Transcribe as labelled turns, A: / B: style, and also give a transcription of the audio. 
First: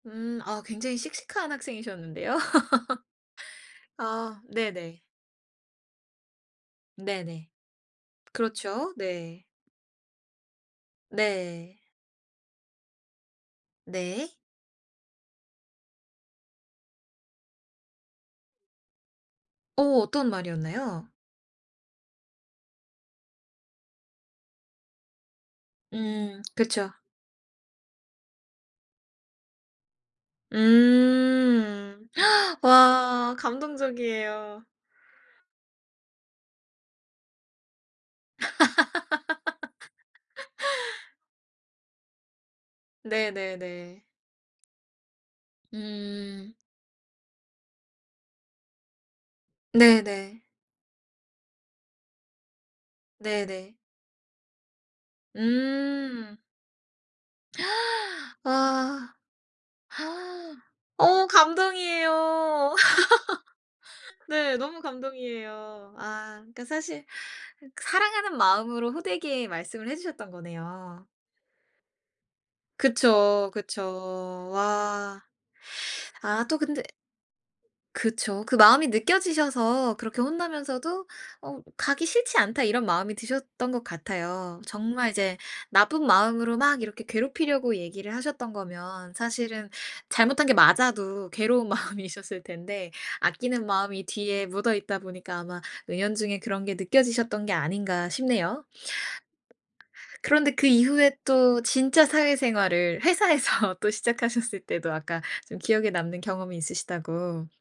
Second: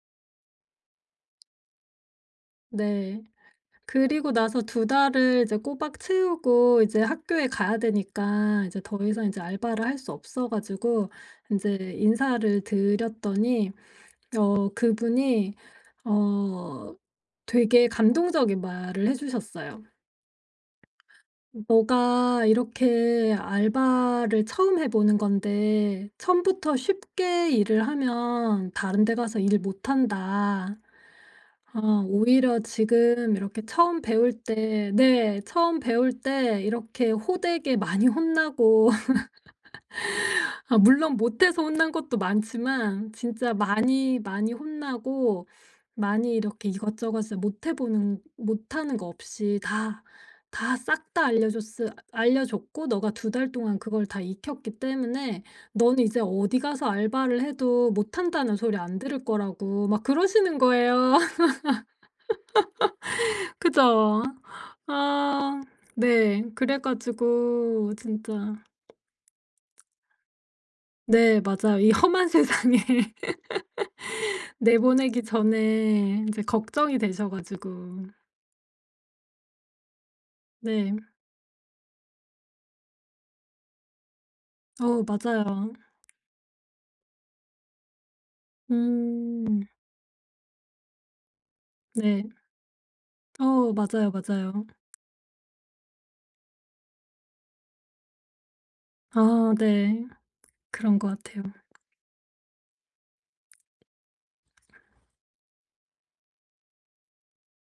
A: 음. 아 굉장히 씩씩한 학생이셨는데요.
B: 네. 그리고
A: 아
B: 나서 2
A: 네네.
B: 달을 이제 꼬박 채우고 이제 학교에
A: 네네.
B: 가야 되니까 이제
A: 그렇죠.
B: 더 이상 이제
A: 네.
B: 알바를 할 수 없어가지고
A: 네.
B: 인제 인사를 드렸더니
A: 네.
B: 어 그분이 어 되게 감동적인 말을 해주셨어요.
A: 어 어떤 말이었나요?
B: "너가 이렇게 알바를 처음 해 보는 건데
A: 음
B: 처음부터
A: 그쵸.
B: 쉽게 일을 하면 다른 데 가서 일 못 한다. 아
A: 음
B: 오히려
A: 와
B: 지금 이렇게 처음 배울
A: 감동적이에요.
B: 때" 네. "처음 배울 때 이렇게 호되게 많이 혼나고" 아 물론 못해서 혼난 것도 많지만 진짜
A: 네네네.
B: 많이, 많이 혼나고 많이
A: 음.
B: 이렇게 이것저것을 못 해보는 못 하는 거 없이 다,
A: 네네.
B: 다 싹 다 알려줬을 알려줬고 너가 2 달
A: 네네.
B: 동안 그걸 다 익혔기 때문에 너는 이제
A: 음.
B: 어디 가서 알바를 해도 못 한다는 소리 안
A: 아.
B: 들을 거라고 막 그러시는 거예요.
A: 어 감동이에요.
B: 그죠?
A: 네. 너무
B: 아
A: 감동이에요. 아
B: 네.
A: 그니까
B: 그래
A: 사실
B: 가지고
A: 사랑하는
B: 진짜
A: 마음으로 호되게 말씀을 해 주셨던 거네요.
B: 네, 맞아요. 이 험한 세상에.
A: 그쵸 그쵸.
B: 내보내기
A: 와.
B: 전에 이제
A: 아 또 근데
B: 걱정이 되셔 가지고.
A: 그쵸. 그 마음이 느껴지셔서 그렇게
B: 네.
A: 혼나면서도 어 '가기 싫지 않다.' 이런 마음이 드셨던 것 같아요.
B: 어
A: 정말 이제
B: 맞아요.
A: 나쁜 마음으로 막 이렇게 괴롭히려고 얘기를 하셨던 거면
B: 음.
A: 사실은 잘못한 게 맞아도 괴로운
B: 네.
A: 마음이셨을 텐데 아끼는
B: 어
A: 마음이
B: 맞아요
A: 뒤에
B: 맞아요.
A: 묻어있다 보니까 아마 은연중에 그런 게 느껴지셨던 게 아닌가 싶네요.
B: 아 네.
A: 그런데 그
B: 그런 거
A: 이후에
B: 같아요.
A: 또 진짜 사회생활을 회사에서 또 시작하셨을 때도 아까 좀 기억에 남는 경험이 있으시다고.